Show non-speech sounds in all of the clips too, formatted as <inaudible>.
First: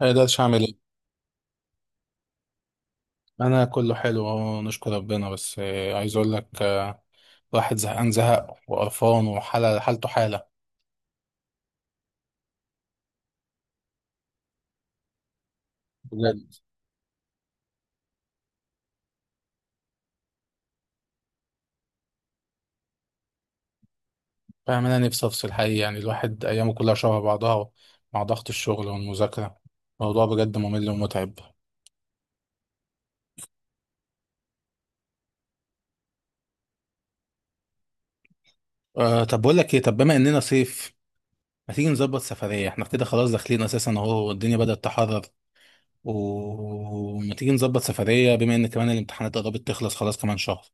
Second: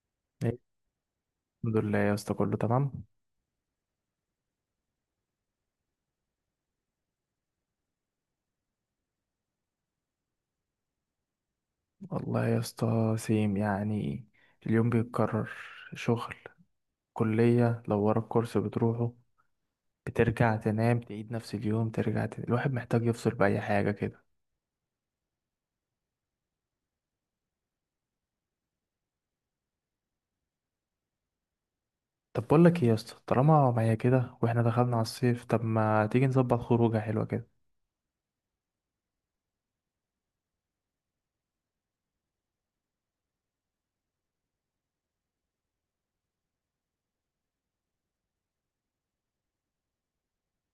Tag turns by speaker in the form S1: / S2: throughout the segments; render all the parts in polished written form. S1: ما اقدرش
S2: إيه،
S1: اعمل ايه؟
S2: الحمد لله يا اسطى كله تمام.
S1: انا كله حلو اهو، نشكر ربنا. بس عايز اقول لك، الواحد زهقان زهق وقرفان وحاله حالته حاله.
S2: والله يا اسطى سيم، يعني اليوم بيتكرر. شغل،
S1: بجد،
S2: كلية، لو ورا الكورس بتروحه بترجع تنام، تعيد نفس اليوم ترجع تنام. الواحد محتاج يفصل بأي حاجة كده.
S1: فاهم؟ انا نفسي افصل حقيقي، يعني الواحد ايامه كلها شبه بعضها مع ضغط الشغل والمذاكره، الموضوع بجد ممل ومتعب.
S2: طب بقول لك ايه يا اسطى، طالما معايا كده واحنا دخلنا على الصيف، طب ما تيجي نظبط خروجة حلوة كده.
S1: طب بقول لك ايه، طب بما اننا صيف، ما تيجي نظبط سفريه؟ احنا كده خلاص داخلين اساسا اهو، والدنيا بدات تحرر. وما تيجي نظبط سفريه بما ان كمان الامتحانات قربت تخلص، خلاص كمان شهر.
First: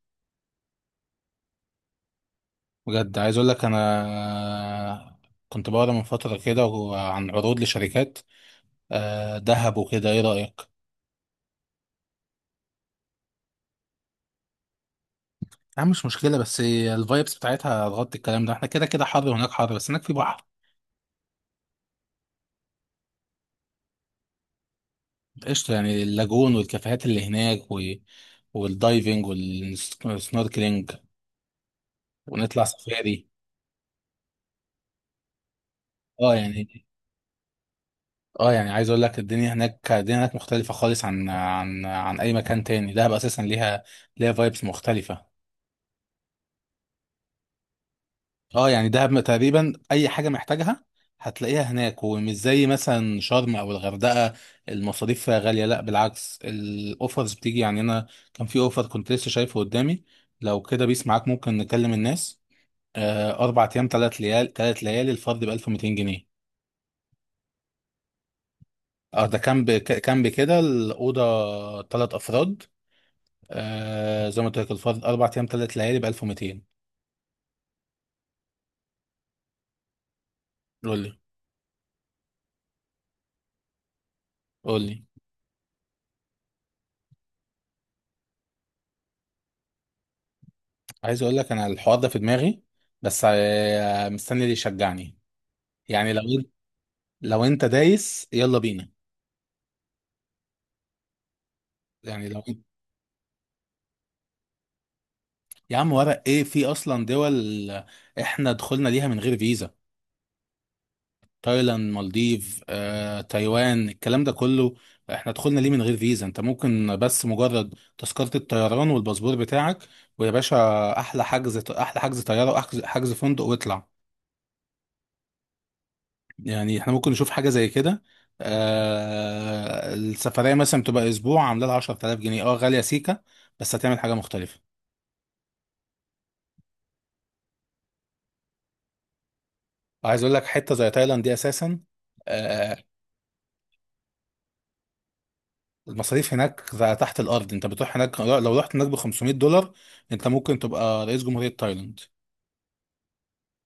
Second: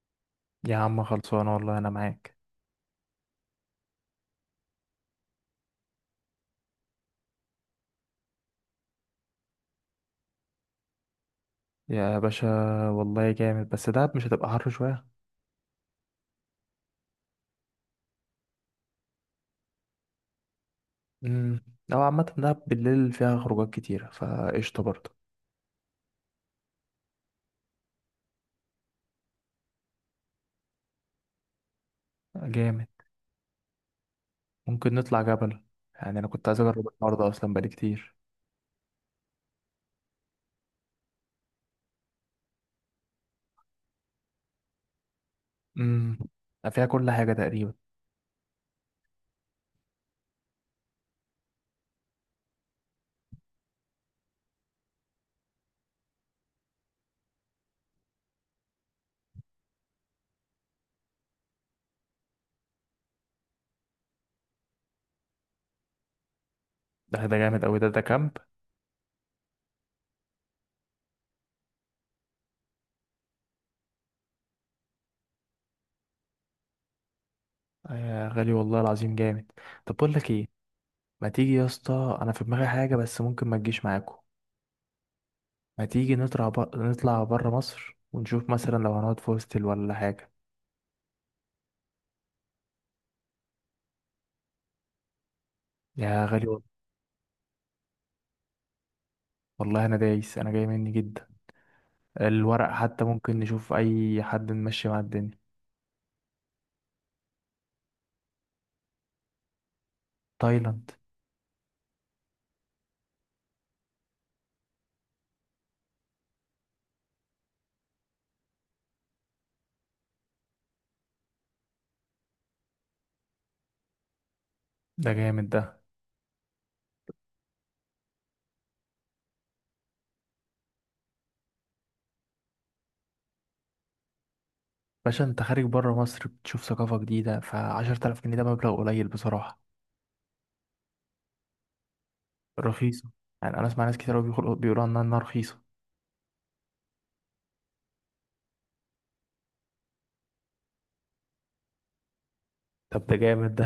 S2: يا عم خلصانة والله انا معاك.
S1: بجد، عايز اقول لك انا كنت بقرا من فتره كده عن عروض لشركات، دهب وكده، ايه رايك؟
S2: يا باشا والله جامد، بس دهب مش هتبقى حر شوية؟
S1: يا عم مش مشكله، بس الفايبس بتاعتها هتغطي الكلام ده. احنا كده كده حر، وهناك حر، بس هناك في بحر.
S2: امم، لو عامة دهب بالليل فيها خروجات كتيرة فقشطة برضه.
S1: قشطه، يعني اللاجون والكافيهات اللي هناك والدايفنج والسنوركلينج، ونطلع
S2: جامد.
S1: سفاري.
S2: ممكن نطلع جبل، يعني انا
S1: اه
S2: كنت عايز
S1: يعني
S2: اجرب الحوار ده اصلا بقالي كتير.
S1: اه يعني عايز اقول لك الدنيا هناك، مختلفه خالص عن اي مكان تاني. دهب اساسا ليها، فايبس مختلفه.
S2: امم، فيها كل حاجه تقريبا.
S1: اه يعني دهب تقريبا اي حاجه محتاجها هتلاقيها هناك، ومش زي مثلا شرم او الغردقه. المصاريف فيها غاليه؟ لا، بالعكس، الاوفرز بتيجي. يعني انا كان في اوفر كنت لسه شايفه قدامي، لو كده بيس معاك ممكن نكلم الناس. 4 ايام، 3 ليالي، الفرد ب 1200 جنيه.
S2: ده جامد قوي، ده كامب.
S1: اه ده كامب. كامب كده، الاوضه 3 افراد. زي ما قلت لك، الفرد 4 ايام 3 ليالي ب 1200.
S2: يا غالي والله العظيم جامد. طب بقول لك ايه.
S1: قول لي،
S2: ما تيجي يا اسطى، انا في دماغي حاجه بس ممكن ما تجيش معاكم.
S1: قول لي،
S2: ما تيجي نطلع بره مصر ونشوف مثلا، لو هنقعد في هوستل ولا حاجه.
S1: عايز اقول لك انا الحوار ده في دماغي، بس مستني اللي يشجعني. يعني لو
S2: يا غالي
S1: انت،
S2: وال-
S1: دايس يلا بينا.
S2: والله انا دايس، انا جاي مني جدا.
S1: يعني لو انت.
S2: الورق حتى ممكن نشوف اي حد نمشي مع الدنيا.
S1: يا عم، ورق ايه في اصلا؟ دول احنا دخلنا ليها من غير فيزا.
S2: تايلاند.
S1: تايلاند، مالديف، تايوان، الكلام ده كله احنا دخلنا ليه من غير فيزا. انت ممكن بس مجرد تذكرة الطيران والباسبور بتاعك، ويا باشا، احلى حجز طيارة، واحجز فندق، واطلع.
S2: ده جامد ده.
S1: يعني احنا ممكن نشوف حاجة زي كده. السفرية مثلا بتبقى أسبوع، عاملة لها 10000 جنيه. اه غالية سيكة، بس هتعمل حاجة مختلفة.
S2: باشا انت خارج بره مصر بتشوف ثقافة جديدة، فعشرة آلاف جنيه ده مبلغ قليل بصراحة.
S1: وعايز أقول لك، حتة زي تايلاند دي أساسا، آه
S2: رخيصة، يعني أنا أسمع ناس كتير أوي بيقولوا عنها إنها رخيصة.
S1: المصاريف هناك تحت الأرض. أنت بتروح هناك، لو رحت هناك ب 500 دولار أنت ممكن تبقى رئيس جمهورية تايلاند.
S2: طب ده جامد ده.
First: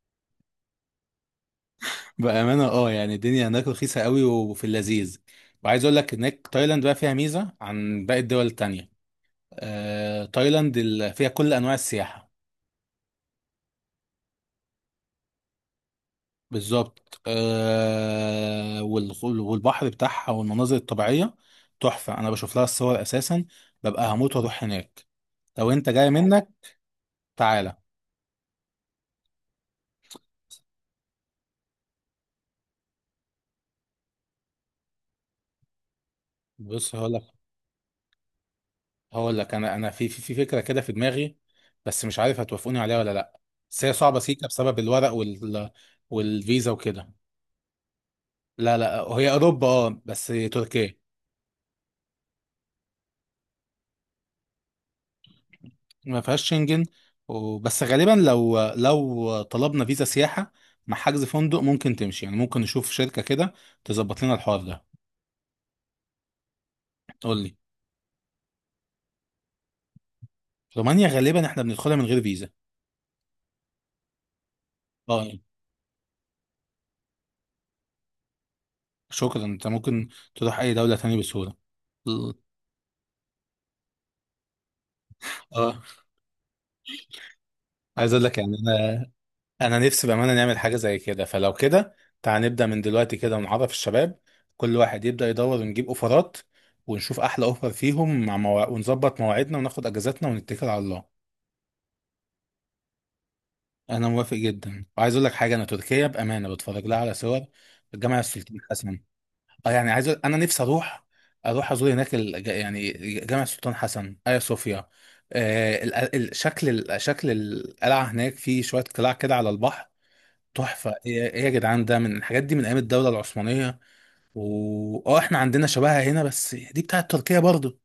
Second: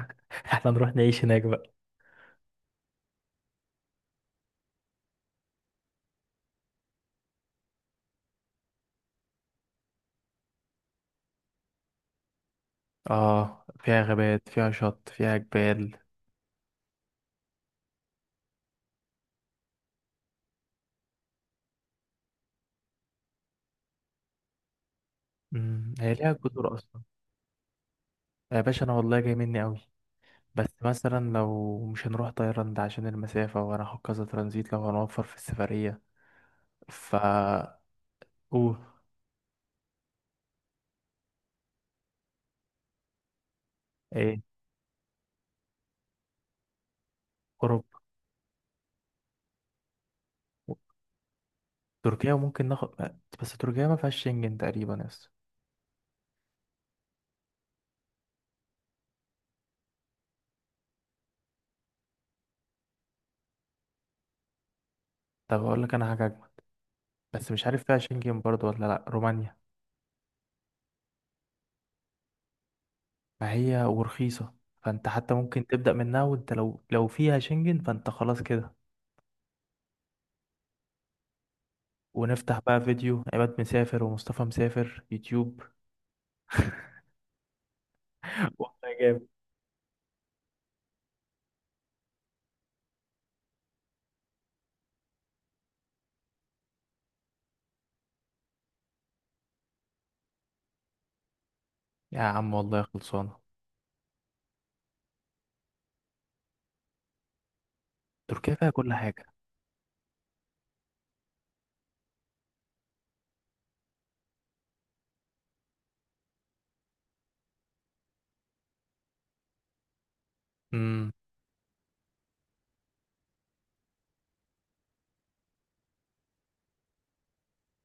S2: <laughs> احنا نروح نعيش هناك بقى.
S1: بأمانة، يعني الدنيا هناك رخيصة قوي وفي اللذيذ. وعايز أقول لك هناك، تايلاند بقى فيها ميزة عن باقي الدول التانية. تايلاند فيها كل أنواع السياحة.
S2: اه، فيها غابات، فيها شط، فيها جبال.
S1: بالظبط، والبحر بتاعها والمناظر الطبيعية تحفة. أنا بشوف لها الصور أساسا، ببقى هموت وأروح هناك. لو أنت
S2: مم،
S1: جاي
S2: هي ليها
S1: منك،
S2: جزر أصلا؟
S1: تعالى.
S2: يا باشا أنا والله جاي مني أوي، بس مثلا لو مش هنروح تايلاند عشان المسافة وهناخد كذا ترانزيت لو هنوفر في السفرية.
S1: بص،
S2: فا. أوه.
S1: هقول لك، أنا في فكرة كده في دماغي، بس مش عارف هتوافقوني عليها ولا لأ. بس هي صعبة
S2: إيه؟
S1: سيكا بسبب الورق والفيزا وكده.
S2: أوروبا؟
S1: لا، لا هي أوروبا، بس تركيا،
S2: تركيا ممكن ناخد. بس تركيا ما فيهاش شنجن تقريبا، يس.
S1: ما فيهاش شنجن. بس غالبا، لو طلبنا فيزا سياحة مع حجز فندق ممكن تمشي. يعني ممكن نشوف شركة كده تظبط لنا الحوار ده.
S2: طب اقول لك انا حاجه اجمل.
S1: قول
S2: بس
S1: لي،
S2: مش عارف فيها شنجن برضو ولا لا، رومانيا.
S1: رومانيا غالبا احنا بندخلها من غير فيزا،
S2: فهي ورخيصه، فانت حتى
S1: اه
S2: ممكن تبدا منها. وانت لو فيها شنجن فانت خلاص كده.
S1: شكرا. انت ممكن تروح اي دولة تانية بسهولة.
S2: ونفتح بقى فيديو عماد مسافر ومصطفى مسافر يوتيوب.
S1: اه عايز اقول لك، يعني
S2: <laughs> والله جامد.
S1: انا نفسي بامانه نعمل حاجه زي كده. فلو كده، تعال نبدا من دلوقتي كده ونعرف الشباب، كل واحد يبدا يدور ونجيب اوفرات، ونشوف احلى اوفر فيهم. ونظبط مواعيدنا، وناخد اجازاتنا، ونتكل على الله.
S2: يا عم والله خلصانه.
S1: انا موافق جدا، وعايز اقول لك حاجه. انا تركيا بامانه بتفرج لها على صور الجامع
S2: تركيا
S1: السلطان
S2: فيها كل
S1: حسن.
S2: حاجه.
S1: اه يعني عايز انا نفسي اروح ازور هناك، يعني جامع السلطان حسن، ايا صوفيا. شكل القلعه هناك، في شويه قلاع كده على البحر، تحفه.
S2: امم.
S1: ايه إيه يا جدعان! ده من الحاجات دي من ايام الدوله العثمانيه. و احنا عندنا شبهها هنا، بس دي بتاعت تركيا برضه.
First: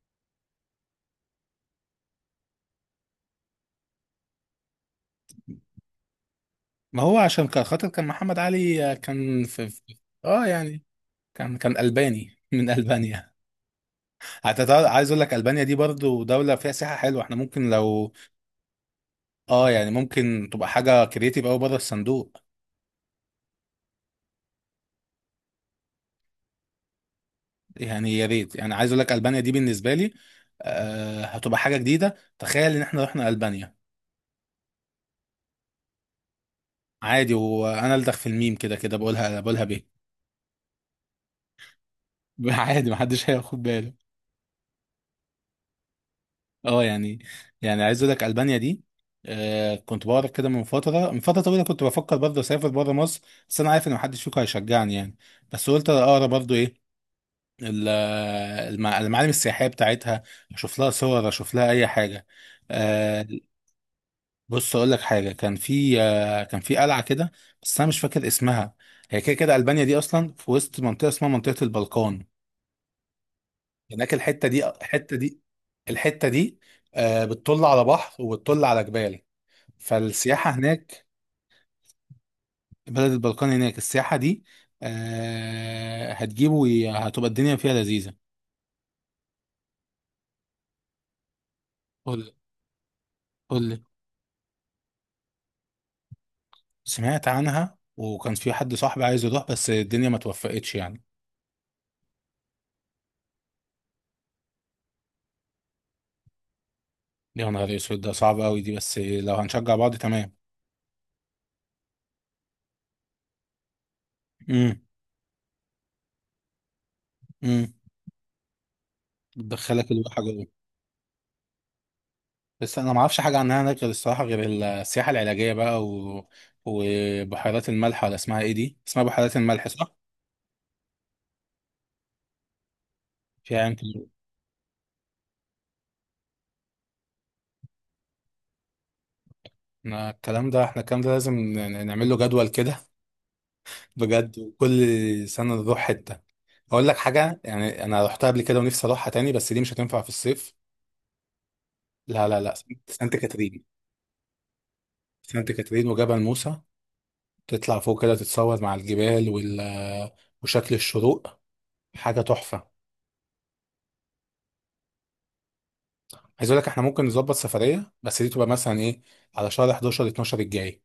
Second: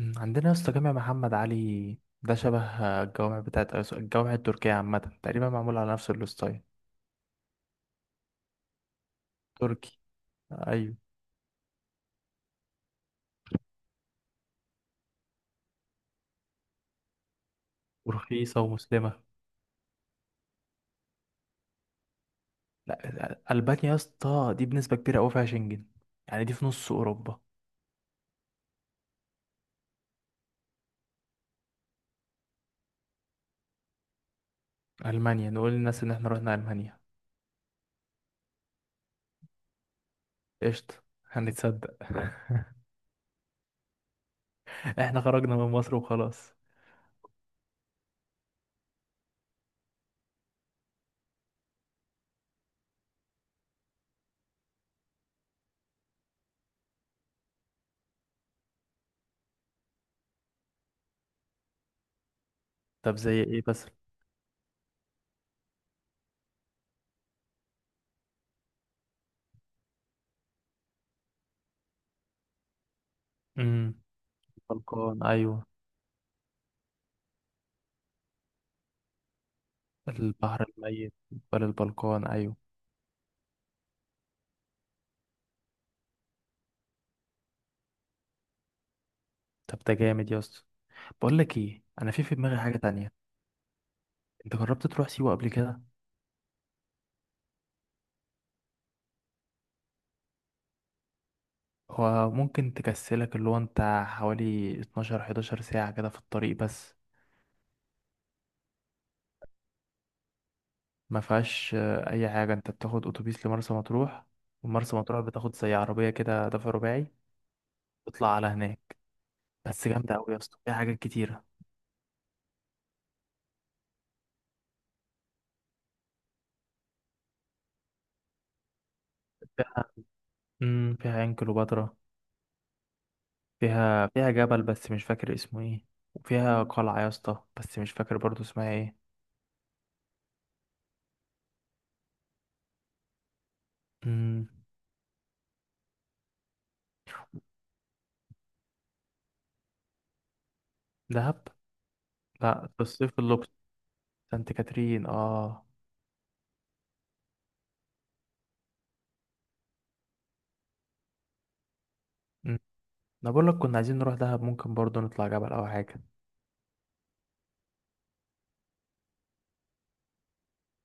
S2: أمم. عندنا يا اسطى جامع محمد علي ده شبه الجوامع بتاعت الجوامع التركيه، عامه تقريبا معمول على نفس الستايل.
S1: ما هو عشان كان خاطر كان محمد علي،
S2: تركي.
S1: اه يعني،
S2: ايوه.
S1: كان الباني من البانيا. عايز اقول لك البانيا دي برضو دوله فيها سياحه حلوه. احنا ممكن لو،
S2: ورخيصه ومسلمه.
S1: اه يعني، ممكن تبقى حاجه كرييتيف قوي بره الصندوق.
S2: لا، ألبانيا يا اسطى دي بنسبة كبيرة أوي فيها شنجن، يعني دي في نص أوروبا.
S1: يعني يا ريت. يعني عايز اقول لك البانيا دي بالنسبه لي، هتبقى حاجه جديده. تخيل ان احنا رحنا البانيا!
S2: ألمانيا، نقول للناس إن إحنا رحنا ألمانيا.
S1: عادي، وانا الدخ في الميم كده كده بقولها، بيه.
S2: قشطة. هنتصدق.
S1: <laughs> عادي محدش هياخد باله.
S2: <laughs> إحنا خرجنا من مصر وخلاص.
S1: اه يعني، عايز اقول لك البانيا دي، كنت بقرا كده من فتره طويله. كنت بفكر برضه اسافر بره مصر، بس انا عارف ان محدش فيكم هيشجعني يعني. بس قلت اقرا برضه ايه ال- المعالم السياحية بتاعتها، أشوف لها صور، أشوف لها أي حاجة،
S2: طب
S1: آه،
S2: زي إيه بس؟
S1: بص أقول لك حاجة. كان في قلعة كده بس أنا مش فاكر اسمها. هي كده كده ألبانيا دي أصلا في وسط منطقة اسمها منطقة البلقان.
S2: امم.
S1: هناك الحتة دي،
S2: البلقان، أيوة.
S1: الحتة دي بتطل على بحر وبتطل على جبال، فالسياحة
S2: البحر
S1: هناك.
S2: الميت، جبال البلقان، أيوة.
S1: بلد البلقان هناك، السياحة دي هتجيبه، هتبقى الدنيا فيها لذيذة.
S2: طب ده جامد يا اسطى. بقول لك إيه، أنا في
S1: قول
S2: في دماغي حاجة تانية.
S1: قول لي.
S2: أنت جربت تروح سيوة قبل كده؟
S1: سمعت عنها، وكان في حد صاحبي عايز يروح بس الدنيا ما توفقتش يعني.
S2: هو ممكن تكسلك، اللي هو أنت حوالي 12 11 ساعة كده في الطريق بس.
S1: يا نهار اسود، ده صعب قوي دي! بس لو هنشجع بعض، تمام.
S2: ما فيهاش اي حاجه، انت بتاخد اتوبيس لمرسى مطروح.
S1: امم
S2: ومرسى مطروح بتاخد زي عربيه كده دفع رباعي.
S1: امم
S2: تطلع على هناك. بس
S1: بتدخلك
S2: جامده
S1: الواحة
S2: قوي يا
S1: جوه.
S2: اسطى، فيها حاجات كتيره.
S1: بس انا ما اعرفش حاجه عنها هناك غير، الصراحه، غير السياحه العلاجيه بقى وبحيرات الملح، ولا اسمها ايه دي، اسمها بحيرات الملح
S2: فيها،
S1: صح؟
S2: امم، فيها عين كليوباترا.
S1: فيها يمكن.
S2: فيها، فيها جبل بس مش فاكر اسمه ايه. وفيها قلعه يا اسطى، بس مش فاكر برضو اسمها ايه.
S1: إحنا الكلام ده احنا الكلام ده لازم نعمل له جدول كده. <laughs> بجد،
S2: امم.
S1: وكل سنه نروح حته. اقول لك حاجه يعني، انا رحتها قبل كده ونفسي اروحها تاني، بس دي مش هتنفع في الصيف.
S2: دهب.
S1: لا، لا، لا،
S2: لا، في
S1: سانت
S2: الصيف اللوكس.
S1: كاترين.
S2: سانت كاترين،
S1: سانت
S2: اه.
S1: كاترين وجبل موسى، تطلع فوق كده تتصور مع الجبال وشكل الشروق. حاجة
S2: مم.
S1: تحفة.
S2: انا بقول لك كنا عايزين نروح دهب، ممكن برضو نطلع جبل او حاجه.
S1: عايز اقول لك احنا ممكن نظبط سفرية، بس دي تبقى مثلا ايه، على شهر 11 12 الجاي.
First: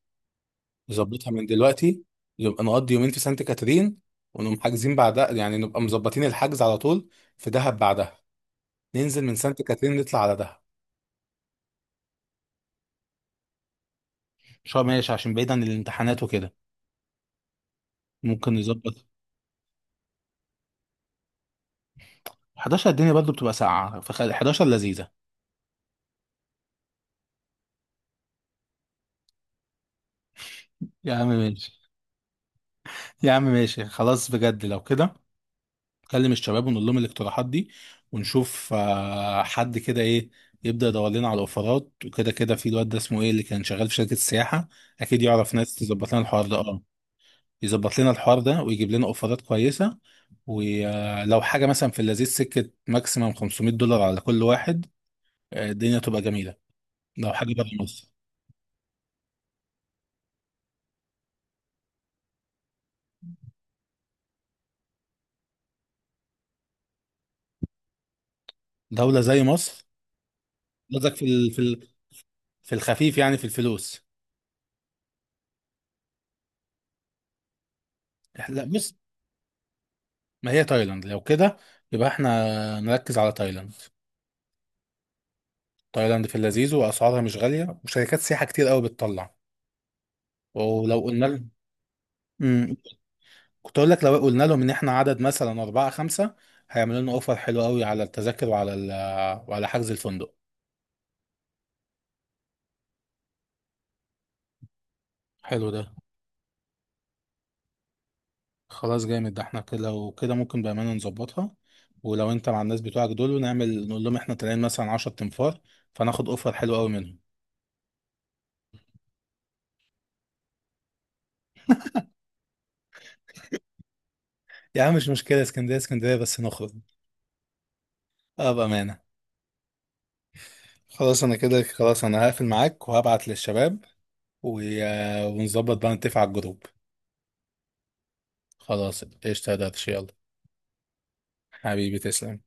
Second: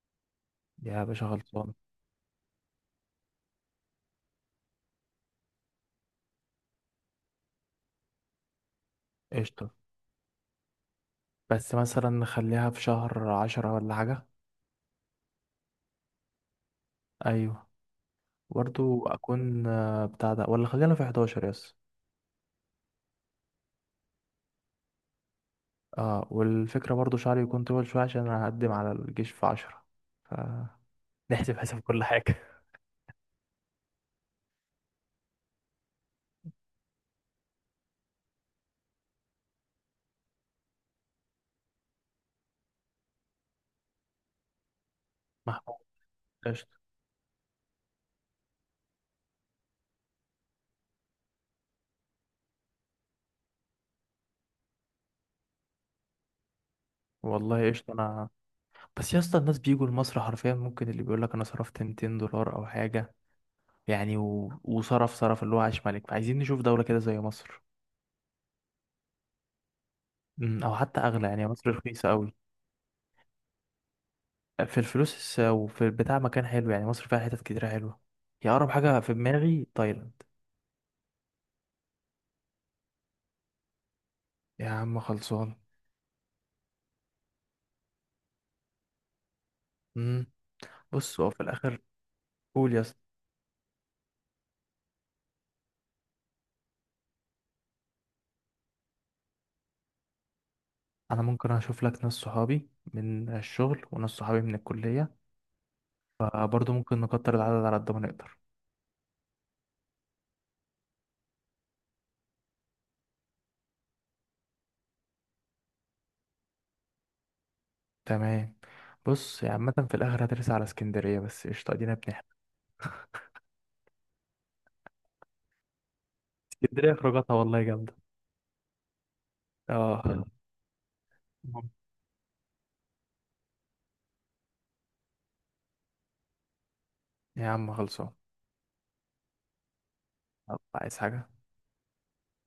S2: يا باشا
S1: نظبطها من
S2: خلصان.
S1: دلوقتي، نبقى نقضي يومين في سانت كاترين، ونقوم حاجزين بعدها. يعني نبقى مظبطين الحجز على طول في دهب بعدها، ننزل من سانت
S2: قشطه،
S1: كاترين نطلع على دهب.
S2: بس مثلا نخليها في شهر عشرة ولا حاجه.
S1: شهر ماشي، عشان بعيد عن الامتحانات وكده،
S2: ايوه.
S1: ممكن
S2: برضو
S1: نظبط
S2: اكون بتاع ده، ولا خلينا في 11، يس؟
S1: 11. الدنيا برضه بتبقى ساقعة، فخلي 11 لذيذة.
S2: اه، والفكرة برضو شعري يكون طويل شوية عشان انا هقدم على الجيش في 10.
S1: يا عم
S2: فنحسب حساب
S1: ماشي،
S2: كل حاجة.
S1: يا عم ماشي، خلاص بجد. لو كده، نكلم الشباب ونقول لهم الاقتراحات دي، ونشوف حد كده ايه، يبدأ يدور لنا على الاوفرات وكده كده. في الواد ده اسمه ايه، اللي كان شغال في شركة السياحة، اكيد
S2: <laughs>
S1: يعرف ناس
S2: محمود.
S1: تظبط لنا الحوار ده،
S2: قشطة.
S1: يظبط لنا الحوار ده ويجيب لنا اوفرات كويسة. ولو حاجة مثلا في اللذيذ سكة، ماكسيمم 500 دولار على كل واحد، الدنيا تبقى جميلة، لو حاجة بره
S2: والله قشطة
S1: مصر.
S2: انا. بس يا اسطى الناس بيجوا لمصر حرفيا، ممكن اللي بيقول لك انا صرفت 200 دولار او حاجة يعني، وصرف اللي هو عاش ملك. فعايزين نشوف دولة كده زي مصر.
S1: دولة زي مصر،
S2: أمم، او حتى
S1: قصدك
S2: اغلى. يعني مصر رخيصة قوي
S1: في الخفيف؟ يعني في الفلوس.
S2: في الفلوس، وفي البتاع مكان حلو، يعني مصر فيها حتت كتيرة حلوة. هي
S1: لا،
S2: اقرب
S1: بص،
S2: حاجة في دماغي تايلاند.
S1: ما هي تايلاند لو كده، يبقى احنا نركز على تايلاند.
S2: يا عم خلصان.
S1: تايلاند في اللذيذ، واسعارها مش غاليه، وشركات سياحه كتير قوي بتطلع.
S2: امم.
S1: ولو
S2: بص
S1: قلنا
S2: هو في
S1: لهم
S2: الاخر. قول
S1: مم.
S2: يا اسطى.
S1: كنت اقول لك، لو قلنا لهم ان احنا عدد مثلا اربعه خمسه، هيعملوا لنا اوفر حلو قوي على التذاكر وعلى حجز الفندق.
S2: انا ممكن اشوف لك ناس صحابي من الشغل وناس صحابي من الكليه،
S1: حلو ده.
S2: فبرضه ممكن نكتر العدد على قد ما نقدر.
S1: خلاص جامد ده، احنا كده لو كده ممكن بامانه نظبطها. ولو انت مع الناس بتوعك دول نقول لهم احنا طالعين مثلا 10 تنفار، فناخد اوفر حلو قوي منهم.
S2: تمام. بص يا عامه في الاخر هترسى على اسكندريه، بس قشطه ادينا بنحكي.
S1: يا عم مش مشكله اسكندريه، اسكندريه بس نخرج.
S2: اسكندريه خروجاتها والله جامده.
S1: اه بامانه.
S2: اه.
S1: خلاص، انا كده،
S2: مم.
S1: خلاص، انا هقفل معاك وهبعت للشباب، و... ونظبط بقى، نتفق على الجروب.
S2: يا عم خلصان.
S1: خلاص قشطة يا درش، يلا.
S2: طب عايز حاجه؟
S1: حبيبي، تسلم.